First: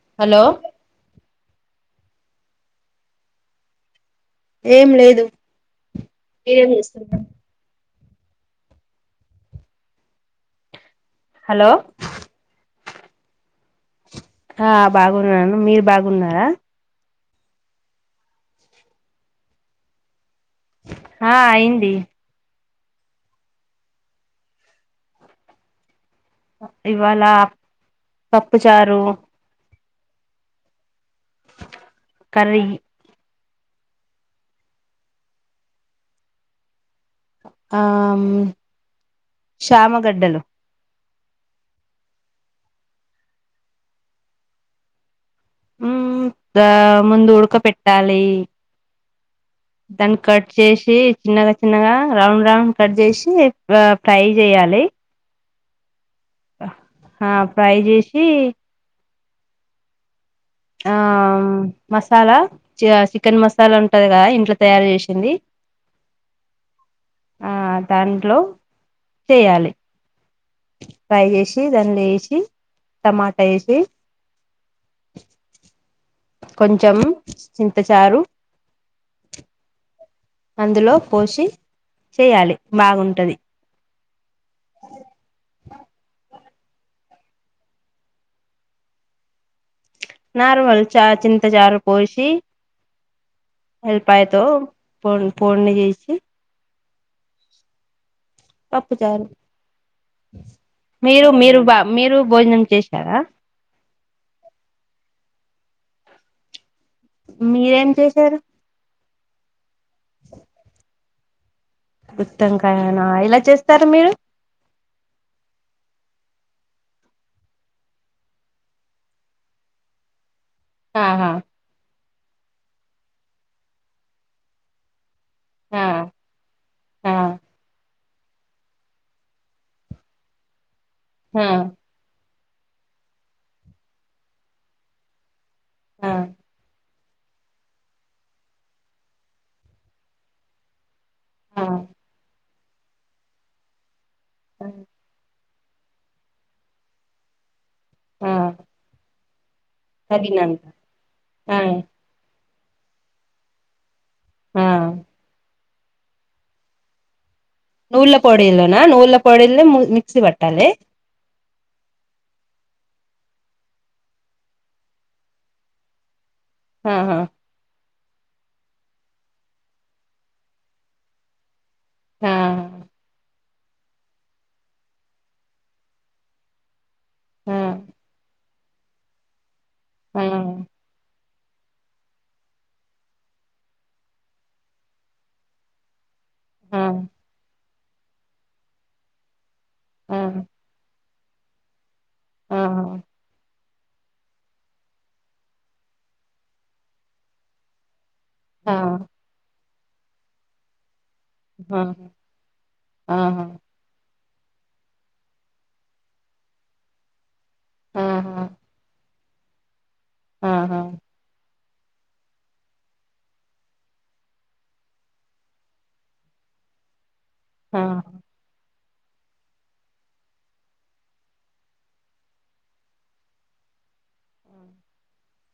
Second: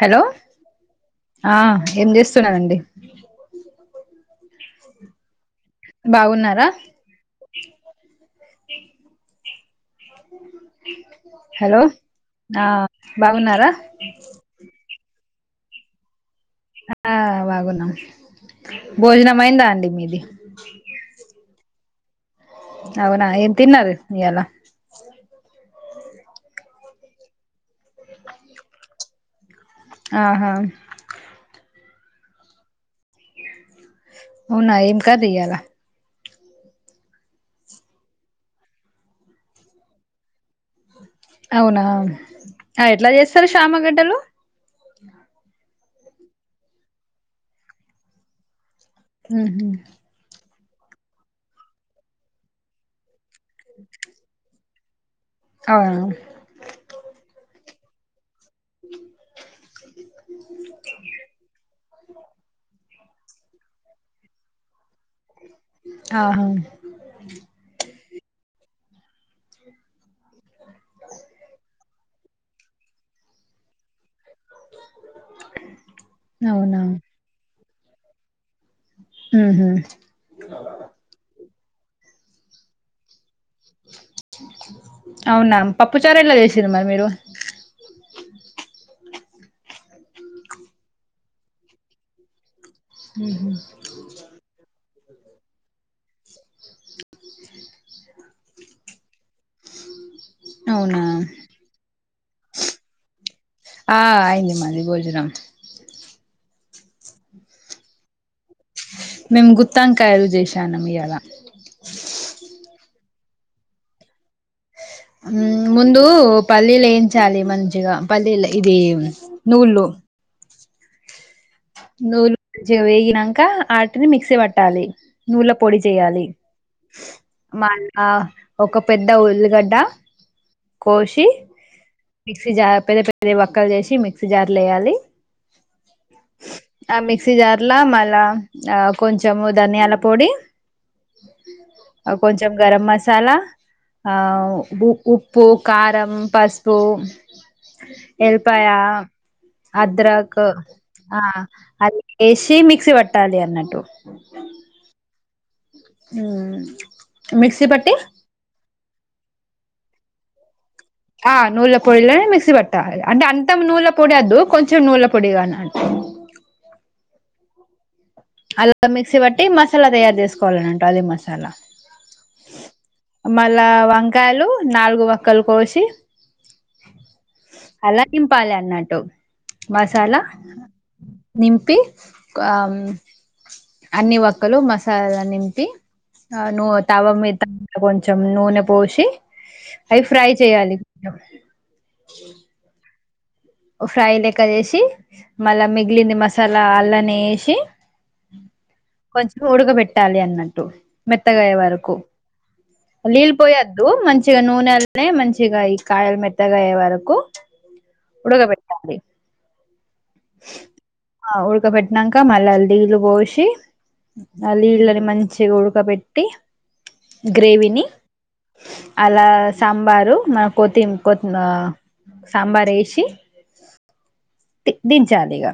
hello ఆ ఏం చేస్త స్తున్నారండి ఏం లేదు బాగున్నారా మీరేం చేస్తున్నారు [unintelligible] [unintelligible] హలో ఆ బాగున్నారా ఆ బాగున్నాను మీరు బాగున్నారా ఆ బాగున్నాం భోజనం అయిందా అండి మీది ఆ ఇంత తేగ అవునా ఏం తిన్నారు ఇయాలా ఇవ్వాళ పప్పుచారు ఆహా కర్రి వునా ఏం కర్రి ఇయాలా ఆ శ్యామాగడ్డలు అవునా ఆ ఎట్లా చేస్తారు శమగడ్డలు ఉమ్ ద ముందు ఉడక పెట్టాలి ఉహుమ్ దాన్ని కట్ చేసి చిన్నగా చిన్నగా రౌండ్ రౌండ్ కట్ చేసి లే ఫ్రై చెయ్యాలి అవును ఆ ఫ్రై చేసి ఆ మసాలా చియా సి చికెన్ మసాలా ఉంటది కదా ఇంట్లో తయారు చేసి ఆహా ఆ దాంట్లో చేయాలి ఫ్రై చేసి దానిలో ఏసి టమాటా వేసి అవునా కొంచెం చింతచారు ఉహు అందులో పోసి చెయ్యాలి బాగుంటది అవునా పప్పు చారా ఏలా చేసిరు మరి మీరు నార్మల్ చా చింత చారు పోసి ఉహుమ్ పోన్ పొడ్ని చేసి పప్పుచారు అవునా మీరు మీరు బా మీరు భోజనం చేశారా ఆ అయింది మాది భోజనం మీరేం చేశారు మేం గుత్ త్తంకాయలు చేషానం ఇయ్యాలా గుత్తొంక కాయనా ఇలా చేస్తారు మీరు మ్మ్ ముందు పల్లీలు ఏయించాలి మంచిగా పల్లీలు ఇది నువ్వులు ఆహా నవ్వులు [unintelligible] వేగినంక ఆటిని మిక్సీ పట్టాలి నవ్వుల పొడి ఆ చేయాలి ఆ మళ్ళ ఒక పెద్ద ఉల్లిగడ్డ కోశి ఆ మిక్సీ జార్ పెద్ద పెద్ద ఒక్కలు చేసి మిక్సీ జార్లో ఎయ్యాలి ఆ ఆ ఆ మిక్సీ జార్ ల మళ్ళ కొంచెం ధనియాల పొడి కొంచెం గరం మసాలా ఔ బు ఉ ప్పు కారం పసుపు ఆ ఎల్ పాయ అద్రాకు తగినంత ఆ అద్ ఏష్ తి మిక్సీ పట్టాలి అన్నట్టు ఆ మ్మ్ నవ్వుల్ల పొడిలోనా నువ్వుల్ల పొడింది మిక్సీ పట్టండి ఆ నువ్వుల పొడిలనే మిక్సీ పట్టాలి అంటే అంతం నువ్వుల పొడి అద్దు కొంచెం నువ్వుల పొడి గానే ఆహా అలా మిక్సీ బట్టి మసాలా తయారు చేసుకోవాలనంట అది మసాలా ఆ మళ్ళా వంకాయలు నాలుగు వక్కలు కోసి ఆ అలా నింపాల అన్నట్టు మసాలా ఆ నింపి కు అం అన్ని వక్కలు మసాలా ల నింపి అ నువ్ ఆ తవ్వా మిత కొంచం నూనె పోషి అయి ఆ ఫ్రై చెయ్యాలి అ ఆ ఫ్రై లెక్క చేేసి మళ్ళీ మిగిలింది మసాలా అల్లనే వేషి ఆ ఆ కొంచం ఉడక బెట్ ఇట్టాలి అన్నట్టు మెత్తగాయ వరకు నీళ్ళ ఆహా పోయొద్దు మంచి మంచిగా నూనే ఎల్ తేమంచిగా ఈ కాయలు మెత్తగా అయ్యే వరకు ఆ ఉడగ పెట్టాలి ఆహా ఆ ఉడక పెెట్టినాక మళ్ళీ నీళ్లు పోసి ఆ నీళ్ళని మంచి ఉడక పెట్టి ఆహా గ్రేవిని అలా సాంబారు మ కొతి కొతి సాంబార్ వేసి టే దిన్చాలిగా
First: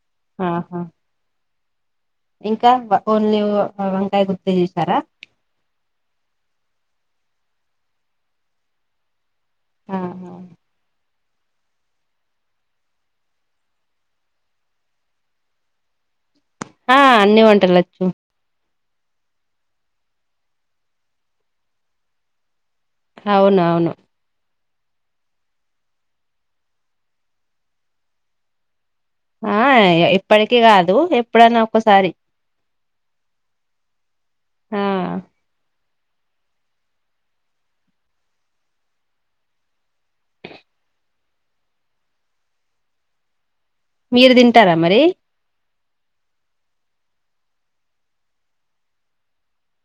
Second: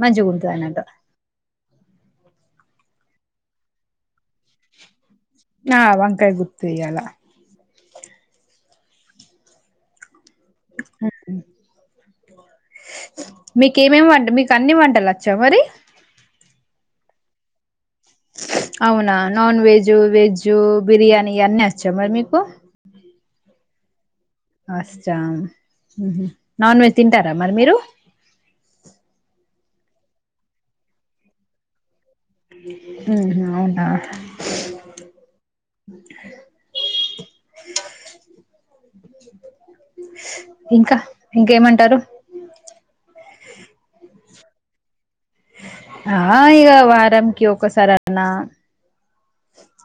మంచిగ ఆహా ఉంటాలంటా ఇంకా ఓన్లీ వంకాయ గుత్తులుచేసారా నా వంకాయ గుత్తు ఇయ్యలా ఆా ఓకే మీకే ఏమేమి వంట మీకు అన్ని వంటలు వచ్చా మరి ఆ అన్నీ వంటాలు వచ్ చూ అవునా నాన్ వెజ్ వెజ్ బిర్యానీ అన్నీ వచ్చా మరి నీకు అవునవును అస్సల్ నాన్ వెజ్ తింటారా మరి మీరు ఆ ఇప్పటికిీ కాదు ఎప్పుడన్నా ఒక్కసారి ఉ అవునా ఇనో ఆ అడిబుల్ ఇంకా ఇంకేమంటారు మీరు తింటారా మరి ఆ ఇక వారంకి ఒక్కసారి అలా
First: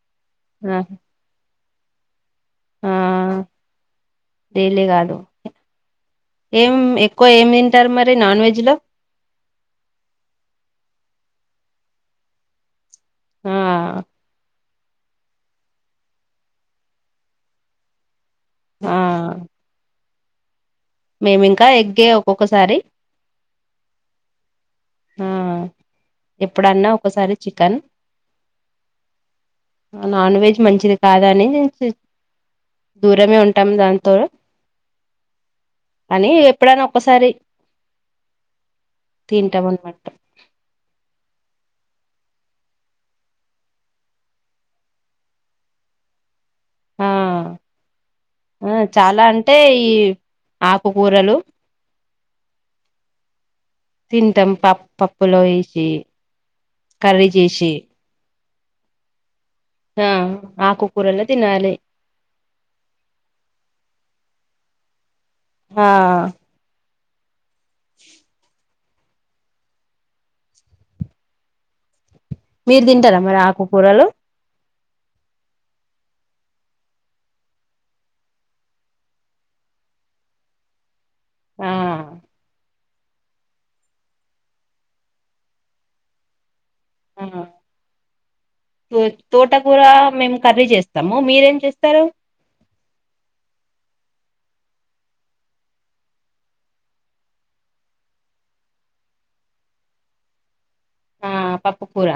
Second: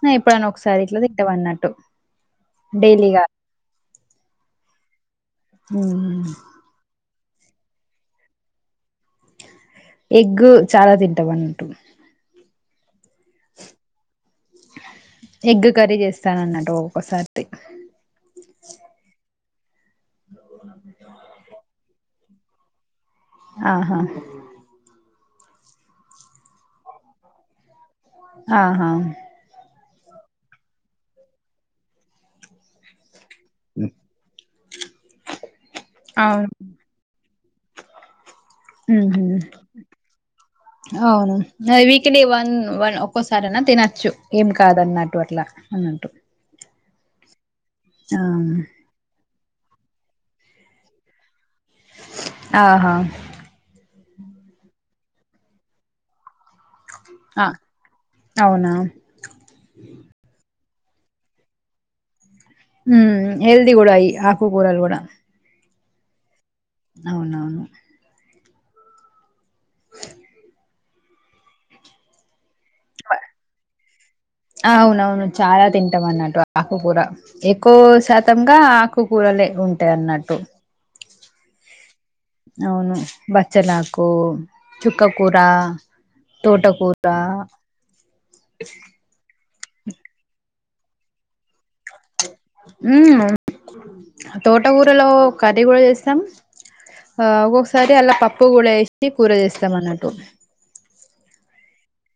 నా ఇప్పుడైనా ఆ ఒకసారి ఇట్లా తింట అన్నట్టు డెైలీగా డైలి కాదు అ ఇంకో ఏం తింటారు మరి నాన్ వెజ్లో ఎగ్ చాలా తింటామ్ అన్నట్టు ఆ ఎగ్ కర్రీ చేస్తాన అన్నట్టు ఒక్కొక్కసారి ఆ అవునా మేమి ఇంకా ఎ కే ఒక్కొక్కసారి ఆహా ఉమ్ ఎప్పుడన్నా ఒకసారి చికెన్ ఆహా నాన్ వెజ్ మంచిది కాదా అని దూరమే ఉంటాము దాంతో అని ఎప్పుడైనా ఒసారి రి ఉహుమ్ అవును వీక్లీ వన్ వన్ ఒక్కోసార అనా తినచ్చు ఏం కాదున్నట్టు అట్లా అన్నట్టు ఆ ఆ ఆ చాలా అంటే అంటే ఈ ఆకుకూరలు ఆహా తింటాం పప్పు పప్పులో వేసి కరడీ ఆ చేసి అవునా ఆకుకూరల్లో తినాలి ఉమ్ హల్ది కూడా అయి ఆకుకరలు కూడా ఆ అవునవును అ మీరు తింటారా మరి ఆకుకూరలు అవునవును చాలా తింటాం అన్నట్టు ఆకుకూర ఎక్కువ శాతంగా ఆకుకూరలే ఉంటా అన్నట్టు ఆ అవును బచ్చల హాకు చుక్క కూూర తోట ఆ తో తోటకూర మేము కర్రీ చేస్తాం స్తాం మీరేం చేస్తారు ఉమ్ ఉ తోటకూరలో కర్రీ కూడా చేస్తాం ఆ ఒక్కొక్కసారి అలా పప్పు కూడా వేసి కూర చేస్తాం అన్నట్టు ఆ పప్పు కూూర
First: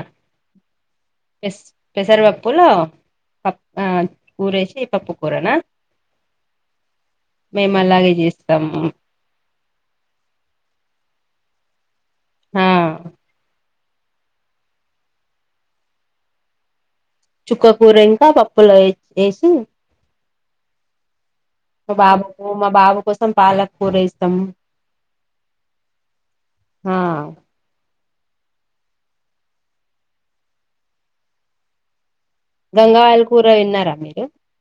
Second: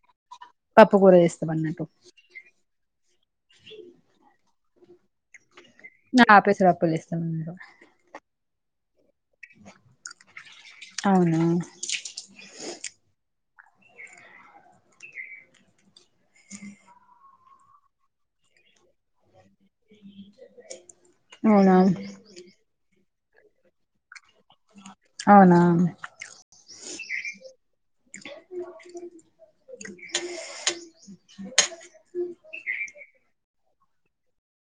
పప్పు కూర చేస్తాం అన్నట్టు పెసర్ పప్పులో కూరే చ పప్పు కూరనా ఆ పెసరపప్పులు వేస్తాం అన్నట్టు మేము అలాగే చేస్తాము అవునా ఆ చుక్కకూర ఇంకా పప్పులు ఏ ఎస్ అవునా మా బాబుకు మా బాబు కోసం పాలకు కురేసి తమ్ము అవునా ఆ గంగావాయల్ కూర విన్నారా మీరు